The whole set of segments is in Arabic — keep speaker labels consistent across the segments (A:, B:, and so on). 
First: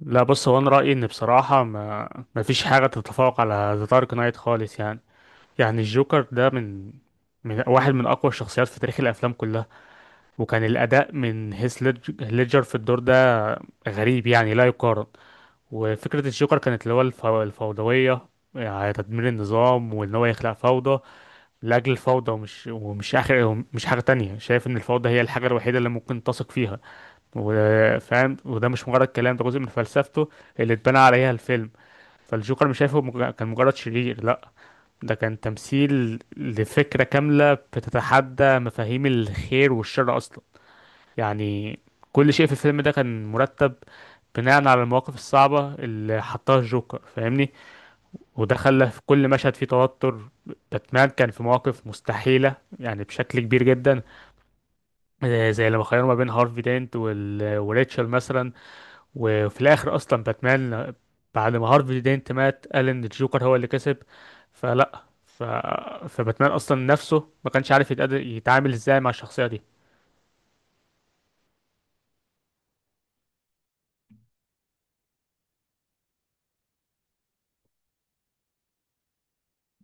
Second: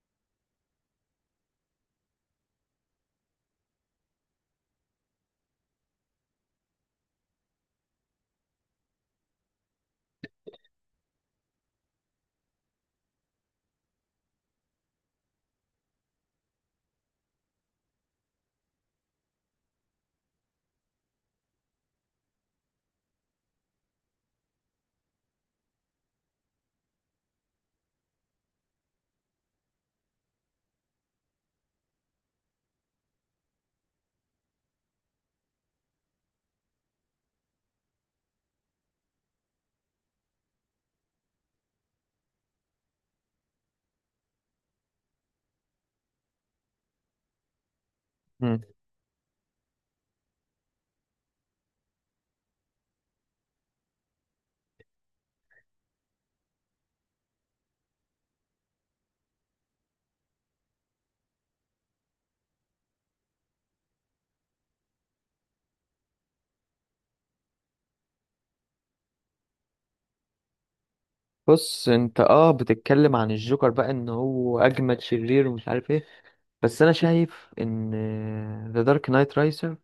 A: لا، بص. هو انا رايي، ان بصراحه ما فيش حاجه تتفوق على ذا دارك نايت خالص، يعني. يعني الجوكر ده من واحد من اقوى الشخصيات في تاريخ الافلام كلها. وكان الاداء من هيث ليدجر في الدور ده غريب، يعني لا يقارن. وفكره الجوكر كانت اللي هو الفوضويه، يعني تدمير النظام، وان هو يخلق فوضى لاجل الفوضى، ومش اخر، ومش حاجه تانية. شايف ان الفوضى هي الحاجه الوحيده اللي ممكن تثق فيها وفاهم. وده مش مجرد كلام، ده جزء من فلسفته اللي اتبنى عليها الفيلم. فالجوكر مش شايفه كان مجرد شرير، لا. ده كان تمثيل لفكرة كاملة بتتحدى مفاهيم الخير والشر أصلا، يعني. كل شيء في الفيلم ده كان مرتب بناء على المواقف الصعبة اللي حطها الجوكر، فاهمني. وده
B: مم.
A: خلى في كل مشهد فيه توتر. باتمان كان في مواقف مستحيلة، يعني بشكل كبير جدا. زي لما خيروا ما بين هارفي دينت وريتشل مثلا. وفي الاخر اصلا باتمان، بعد ما هارفي دينت مات، قال ان الجوكر هو اللي كسب. فلا، فباتمان اصلا نفسه ما كانش عارف يتعامل ازاي مع الشخصية دي.
B: بص انت بتتكلم عن الجوكر بقى ان هو اجمد شرير ومش عارف ايه، بس انا شايف ان ذا دارك نايت رايسر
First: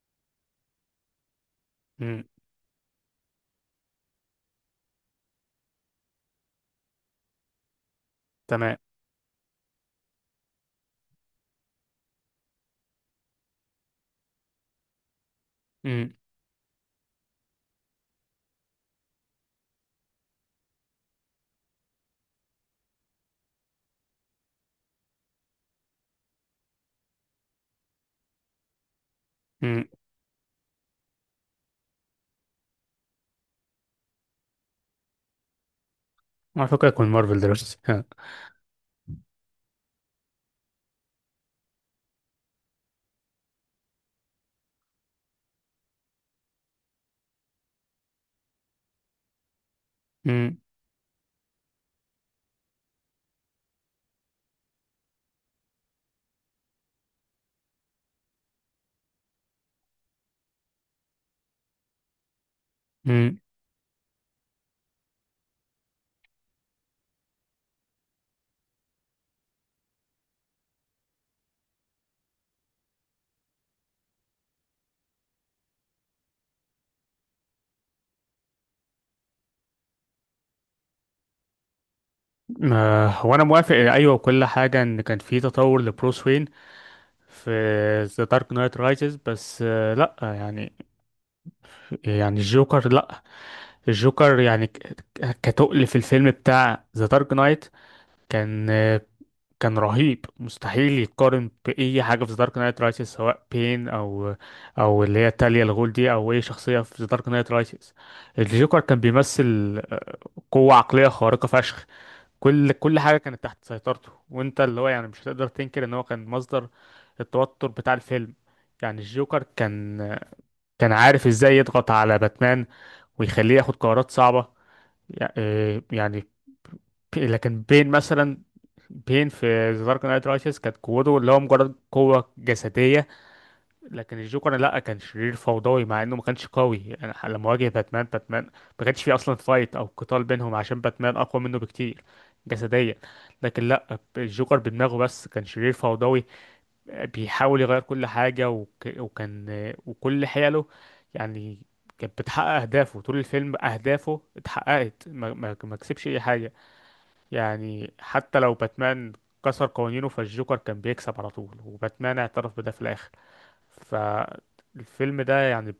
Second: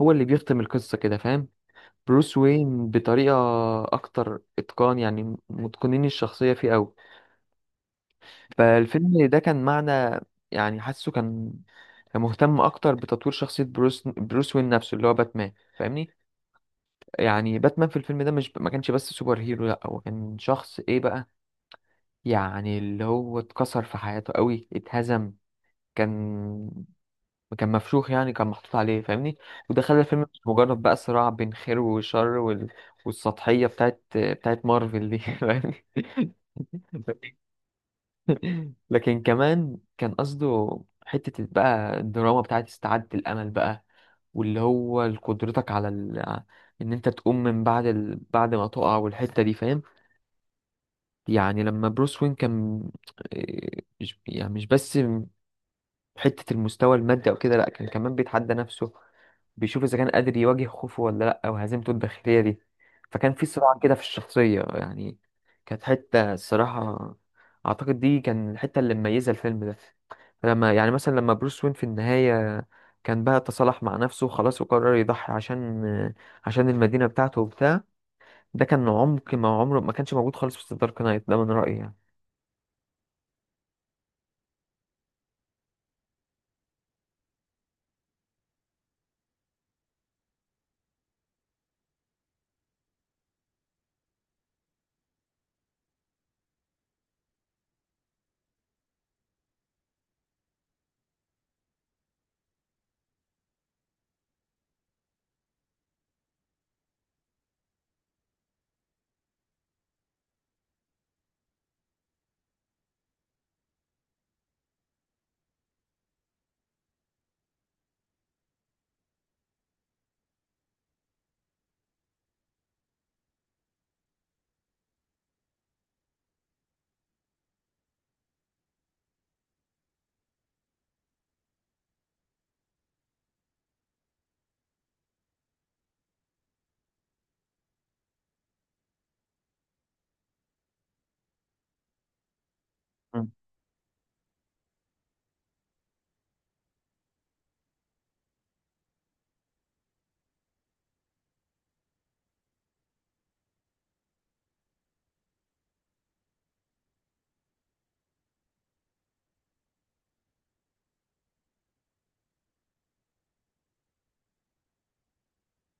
B: هو اللي بيختم القصة كده فاهم.
A: امم.
B: بروس وين بطريقة اكتر اتقان، يعني متقنين الشخصية فيه قوي.
A: تمام.
B: فالفيلم ده كان معنى، يعني حاسه كان كان مهتم اكتر بتطوير شخصية بروس وين نفسه اللي هو باتمان فاهمني.
A: امم.
B: يعني باتمان في الفيلم ده مش ما كانش بس سوبر هيرو، لا هو كان شخص ايه بقى، يعني اللي هو اتكسر في حياته قوي، اتهزم. كان كان مفشوخ يعني، كان محطوط عليه فاهمني. وده
A: امم.
B: خلى الفيلم مش مجرد بقى صراع بين خير وشر والسطحية بتاعت مارفل دي فاهمني.
A: على فكرة يكون مارفل دلوقتي، ها.
B: لكن كمان كان قصده حتة بقى الدراما بتاعت استعادة الأمل بقى، واللي هو قدرتك إن أنت تقوم من بعد ما تقع، والحتة دي فاهم.
A: امم.
B: يعني لما بروس وين كان، مش يعني مش بس حتة المستوى المادي أو كده، لأ كان كمان بيتحدى نفسه، بيشوف إذا كان قادر يواجه خوفه ولا لأ، أو هزيمته الداخلية دي. فكان
A: امم.
B: في صراع كده في الشخصية يعني. كانت حتة الصراحة أعتقد دي كان الحتة اللي مميزة الفيلم ده. لما يعني مثلا لما بروس وين في النهاية كان بقى تصالح مع نفسه وخلاص، وقرر يضحي عشان المدينة بتاعته وبتاع. ده كان عمق ما عمره ما كانش موجود خالص في دارك نايت ده من رأيي يعني.
A: آه، هو انا موافق، ايوه، وكل حاجة، ان كان في تطور لبروس وين في ذا دارك نايت رايزز. بس لا، يعني الجوكر، لا. الجوكر يعني كتقل في الفيلم بتاع ذا دارك نايت، كان كان رهيب. مستحيل يتقارن بأي حاجة في ذا دارك نايت رايسز، سواء بين، أو اللي هي تاليا الغول دي، أو أي شخصية في ذا دارك نايت رايسز. الجوكر كان بيمثل قوة عقلية خارقة فشخ. كل حاجة كانت تحت سيطرته، وأنت اللي هو، يعني، مش هتقدر تنكر إن هو كان مصدر التوتر بتاع الفيلم. يعني الجوكر كان عارف إزاي يضغط على باتمان ويخليه ياخد قرارات صعبة، يعني. لكن بين مثلا، بين في ذا دارك نايت رايسز كانت قوته اللي هو مجرد قوة جسدية. لكن الجوكر، لا، كان شرير فوضوي مع انه ما كانش قوي، يعني. لما واجه باتمان، باتمان ما كانش فيه اصلا فايت او قتال بينهم، عشان باتمان اقوى منه بكتير جسديا.
B: مم.
A: لكن لا، الجوكر بدماغه بس كان شرير فوضوي بيحاول يغير كل حاجة. وكان وكل حيله يعني كانت بتحقق أهدافه طول الفيلم. أهدافه اتحققت، ما كسبش أي حاجة، يعني. حتى لو باتمان كسر قوانينه، فالجوكر كان بيكسب على طول، وباتمان اعترف بده في الآخر. فالفيلم ده، يعني،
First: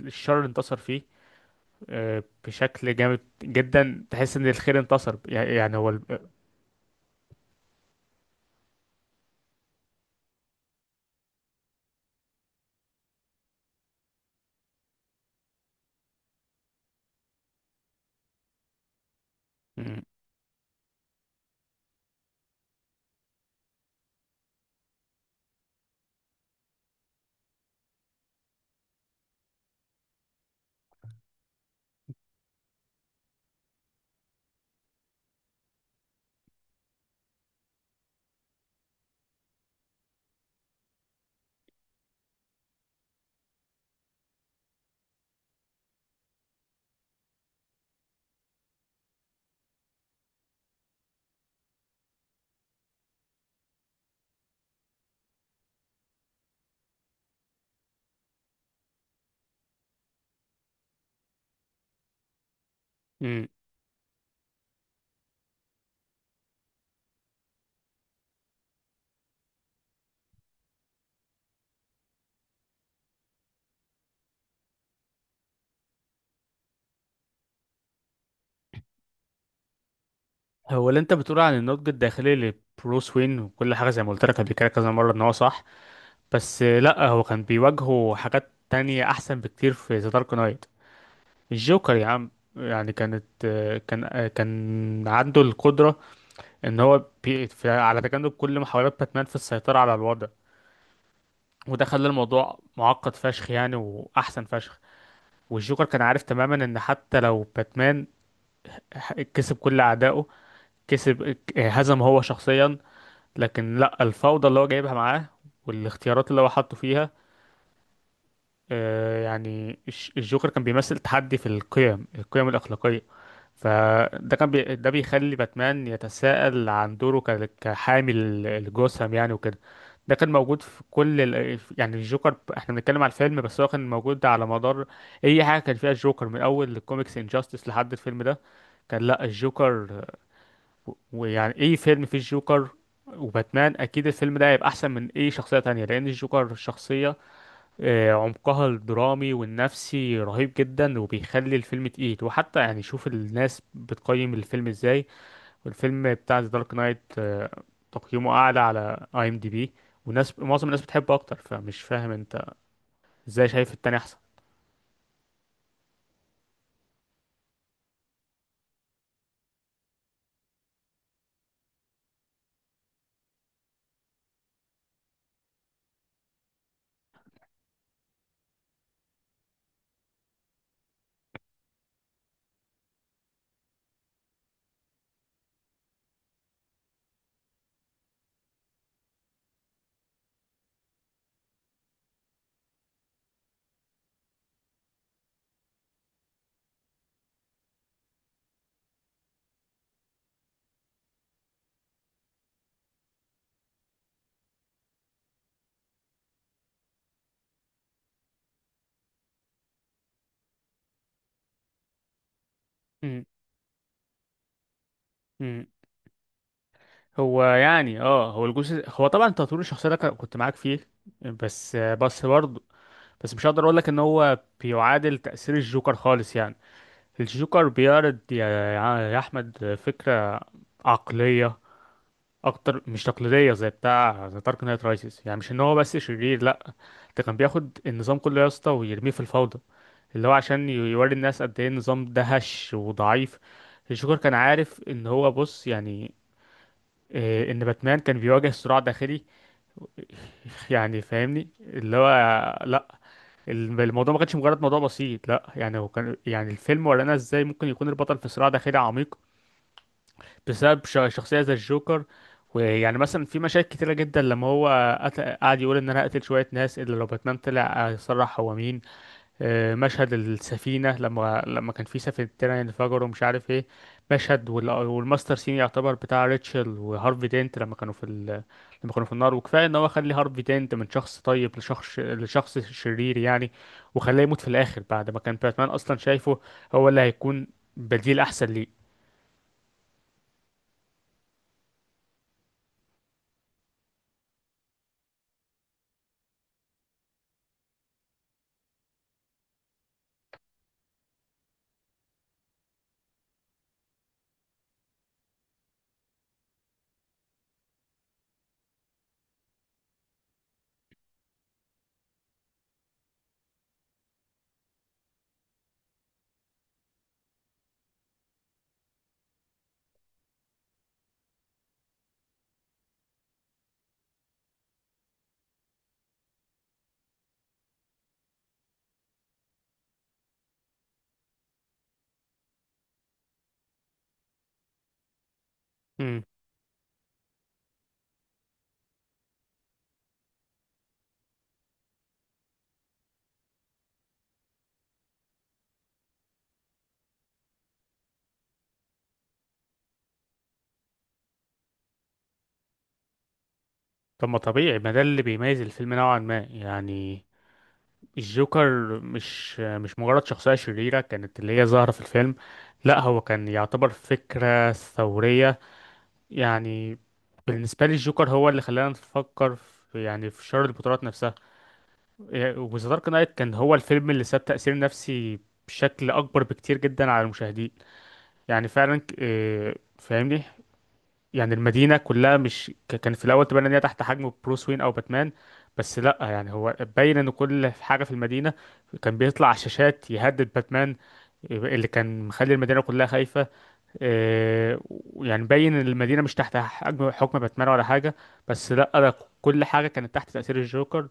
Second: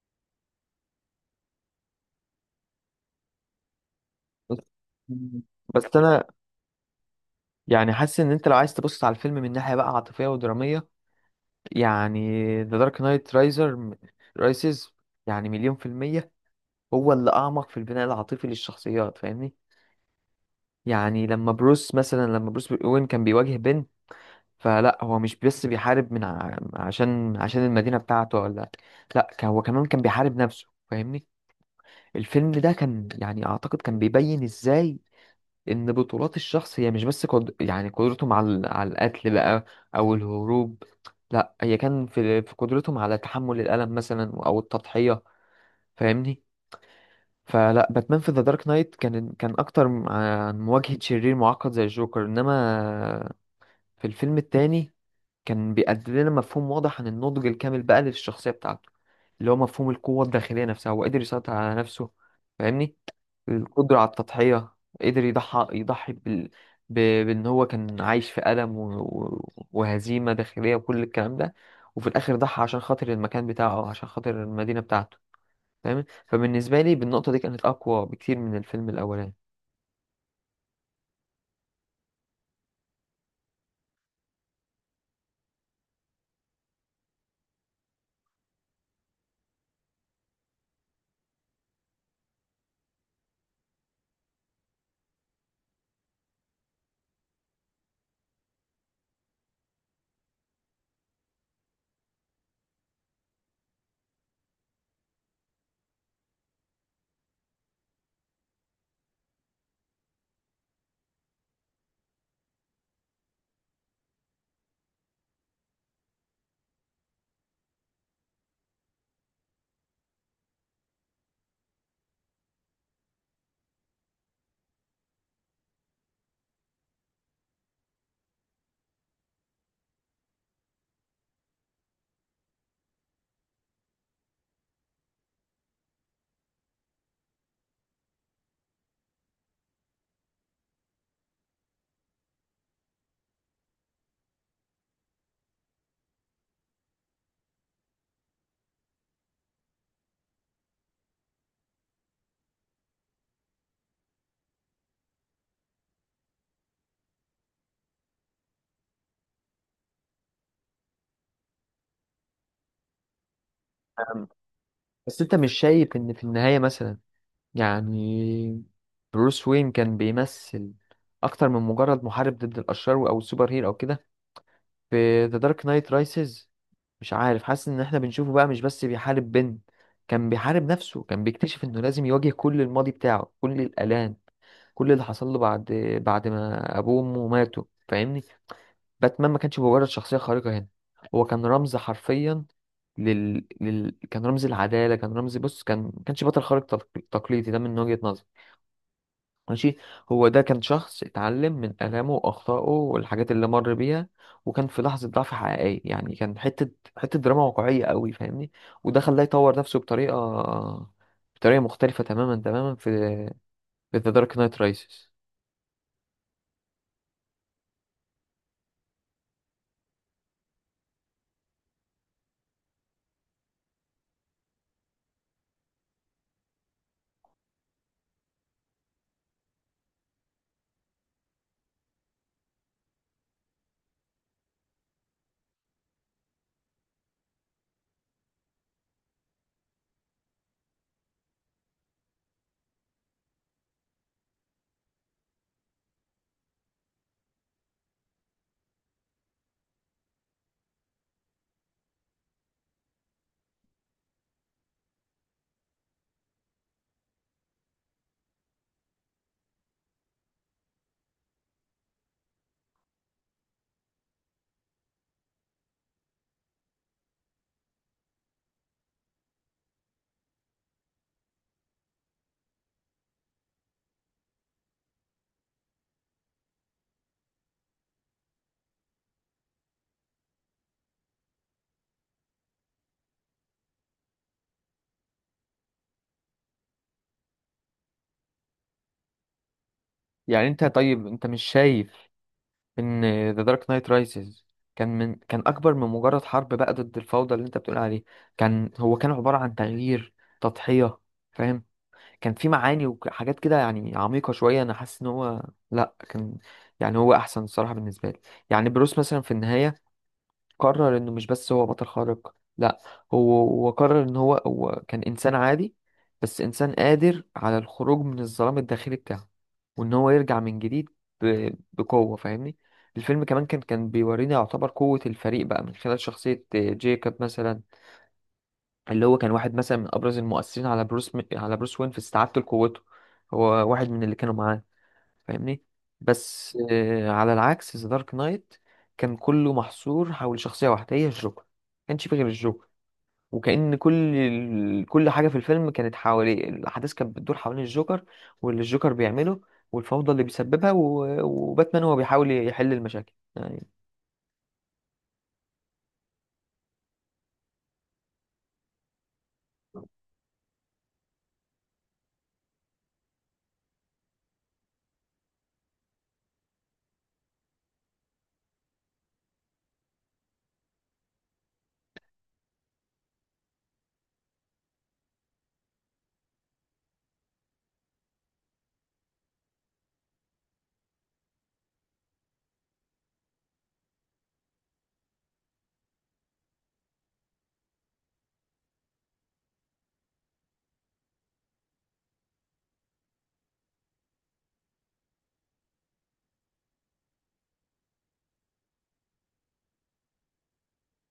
A: الشر انتصر فيه، بشكل جامد جدا. تحس ان
B: بس
A: الخير انتصر،
B: مم.
A: يعني
B: بس
A: هو.
B: أنا يعني حاسس ان انت لو عايز تبص على الفيلم من ناحيه بقى عاطفيه ودراميه، يعني ذا دارك نايت رايسز يعني مليون في الميه هو اللي اعمق في البناء العاطفي للشخصيات فاهمني.
A: مم.
B: يعني لما بروس مثلا، لما بروس وين كان بيواجه بن، فلا هو مش بس بيحارب عشان المدينه بتاعته، ولا لا هو كمان كان بيحارب نفسه فاهمني. الفيلم ده كان يعني اعتقد كان بيبين ازاي ان بطولات الشخص هي مش بس يعني قدرتهم على القتل بقى او الهروب، لا هي كان في قدرتهم على تحمل الالم مثلا او التضحيه فاهمني. فلا باتمان في ذا دارك نايت كان اكتر عن مواجهه شرير معقد زي الجوكر، انما في الفيلم التاني كان بيقدم لنا مفهوم واضح عن النضج الكامل بقى للشخصية بتاعته، اللي هو مفهوم القوة الداخلية نفسها، هو قدر يسيطر على نفسه فاهمني.
A: مم.
B: القدرة على التضحية، قدر يضحي ب... بأن هو كان عايش في ألم وهزيمة داخلية وكل الكلام ده. وفي الآخر ضحى عشان خاطر المكان بتاعه أو عشان خاطر المدينة بتاعته فاهم. فبالنسبة لي بالنقطة دي كانت أقوى بكتير من الفيلم الأولاني.
A: هو اللي انت بتقول عن النضج الداخلي لبروس وين وكل حاجة، زي ما قلت لك قبل كده كذا مرة، ان هو صح. بس لا، هو كان بيواجهه حاجات تانية احسن بكتير في ذا دارك نايت. الجوكر، يا عم، يعني كانت آه، كان آه، كان عنده القدرة ان هو على تجنب كل محاولات باتمان في السيطرة على الوضع. وده خلى الموضوع معقد فشخ، يعني، واحسن فشخ. والجوكر كان عارف تماما ان حتى لو باتمان كسب كل اعدائه، كسب آه، هزم هو شخصيا، لكن لا، الفوضى اللي هو جايبها معاه والاختيارات اللي هو حاطه فيها، يعني. الجوكر كان بيمثل تحدي في القيم الأخلاقية. ده بيخلي باتمان يتساءل عن دوره، كحامي الجثم، يعني، وكده. ده كان موجود في كل يعني الجوكر، احنا بنتكلم على الفيلم بس هو كان موجود على مدار اي حاجة كان فيها الجوكر، من اول الكوميكس، انجاستس، لحد الفيلم ده. كان لا الجوكر، ويعني اي فيلم فيه الجوكر وباتمان، اكيد الفيلم ده هيبقى احسن من اي شخصية تانية، لان الجوكر شخصية عمقها الدرامي والنفسي رهيب جدا، وبيخلي الفيلم تقيل. وحتى، يعني، شوف الناس بتقيم الفيلم ازاي، والفيلم بتاع ذا دارك نايت تقييمه اعلى على IMDb، وناس، معظم الناس بتحبه اكتر. فمش فاهم انت ازاي شايف التاني احسن.
B: أم، بس أنت مش شايف إن في النهاية مثلا يعني بروس وين كان بيمثل اكتر من مجرد محارب ضد الاشرار او السوبر هيرو او كده. في ذا دارك نايت رايسز، مش عارف، حاسس ان احنا بنشوفه بقى مش بس بيحارب بين، كان بيحارب نفسه، كان بيكتشف انه لازم يواجه كل الماضي بتاعه، كل الالام، كل اللي حصل له بعد ما ابوه وامه ماتوا فاهمني. باتمان ما كانش مجرد شخصية خارقة هنا، هو كان رمز حرفيا، كان رمز العدالة، كان رمز، بص كان ما كانش بطل خارق تقليدي ده من وجهة نظري. ماشي، هو ده كان شخص اتعلم من آلامه وأخطائه والحاجات اللي مر بيها، وكان في لحظة ضعف حقيقية يعني، كان حتة حتة دراما واقعية قوي فاهمني. وده خلاه يطور نفسه بطريقة مختلفة تماما في
A: مم.
B: في ذا دارك نايت رايسز.
A: مم. هو يعني، هو الجزء، هو طبعا تطوير الشخصيه ده كنت معاك فيه. بس برضه، بس مش هقدر اقول لك ان هو بيعادل تاثير الجوكر خالص، يعني. الجوكر بيعرض، يا احمد، فكره عقلية أكتر مش تقليدية زي بتاع ذا دارك نايت رايسز. يعني مش إن هو بس شرير، لأ. ده كان بياخد النظام كله، يا اسطى، ويرميه في الفوضى، اللي هو عشان يوري الناس قد إيه النظام ده هش وضعيف. الجوكر كان عارف إن هو، بص، يعني، إن باتمان كان بيواجه صراع داخلي. يعني فاهمني، اللي هو، لأ، الموضوع ما كانش مجرد موضوع بسيط، لأ. يعني هو كان، يعني، الفيلم ورانا إزاي ممكن يكون البطل في صراع داخلي عميق بسبب شخصية زي الجوكر. ويعني مثلا في مشاهد كتيرة جدا لما هو قعد يقول ان انا هقتل شوية ناس الا لو باتمان طلع يصرح هو مين. مشهد السفينة، لما كان في سفينة انفجروا ومش عارف ايه. مشهد والماستر سين، يعتبر بتاع ريتشل وهارفي دينت، لما كانوا في النار. وكفاية ان هو خلي هارفي دينت من شخص طيب، لشخص شرير، يعني. وخلاه يموت في الاخر، بعد ما كان باتمان اصلا شايفه هو اللي هيكون بديل احسن ليه.
B: يعني انت، طيب انت مش شايف ان ذا دارك نايت رايسز كان كان اكبر من مجرد حرب بقى ضد الفوضى اللي انت بتقول عليه؟ كان هو كان عبارة عن تغيير، تضحية فاهم. كان في معاني وحاجات كده يعني عميقة شوية، أنا حاسس إن هو لأ كان، يعني هو أحسن الصراحة بالنسبة لي. يعني بروس مثلا في النهاية قرر إنه مش بس هو بطل خارق، لأ، هو قرر إن هو كان إنسان عادي، بس إنسان قادر على الخروج من الظلام الداخلي بتاعه، وإن هو يرجع من جديد بقوة فاهمني. الفيلم كمان كان كان بيورينا يعتبر قوة الفريق بقى من خلال شخصية جيكوب مثلا، اللي هو كان واحد مثلا من ابرز المؤثرين على على بروس وين في استعادته لقوته، هو واحد من اللي كانوا معاه فاهمني. بس آه على العكس ذا دارك نايت كان كله محصور حول شخصية واحدة هي الجوكر، ما كانش فيه غير الجوكر، وكأن كل حاجة في الفيلم كانت حواليه، الأحداث كانت بتدور حوالين الجوكر واللي الجوكر بيعمله والفوضى اللي بيسببها وباتمان هو بيحاول يحل المشاكل يعني.
A: طب ما طبيعي، ما ده اللي بيميز الفيلم نوعا ما، يعني. الجوكر مش مجرد شخصية شريرة كانت اللي هي ظاهرة في الفيلم. لا، هو كان يعتبر فكرة ثورية، يعني. بالنسبة لي، الجوكر هو اللي خلانا نفكر في، يعني، في شر البطولات نفسها. إيه، وذا دارك نايت كان هو الفيلم اللي ساب تأثير نفسي بشكل أكبر بكتير جدا على المشاهدين. يعني فعلا، إيه، فاهمني. يعني المدينة كلها، مش كان في الأول تبان إن هي تحت حجم بروس وين أو باتمان. بس لأ، يعني هو باين إن كل حاجة في المدينة كان بيطلع على الشاشات يهدد باتمان، اللي كان مخلي المدينة كلها خايفة. إيه، يعني باين إن المدينة مش تحت حجم، حكم باتمان ولا حاجة. بس لأ، ده كل حاجة كانت تحت تأثير الجوكر،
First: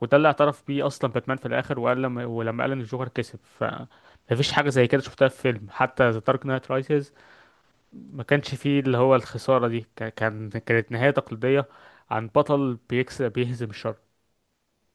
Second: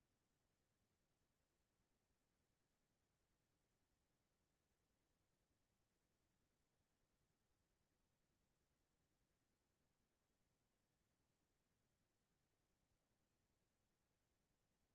A: وده اللي اعترف بيه أصلا باتمان في الآخر، وقال، ولما قال إن الجوكر كسب. مفيش حاجة زي كده شفتها في فيلم، حتى ذا دارك نايت رايسز ما كانش فيه اللي هو الخسارة دي. كانت نهاية تقليدية عن بطل بيهزم الشر.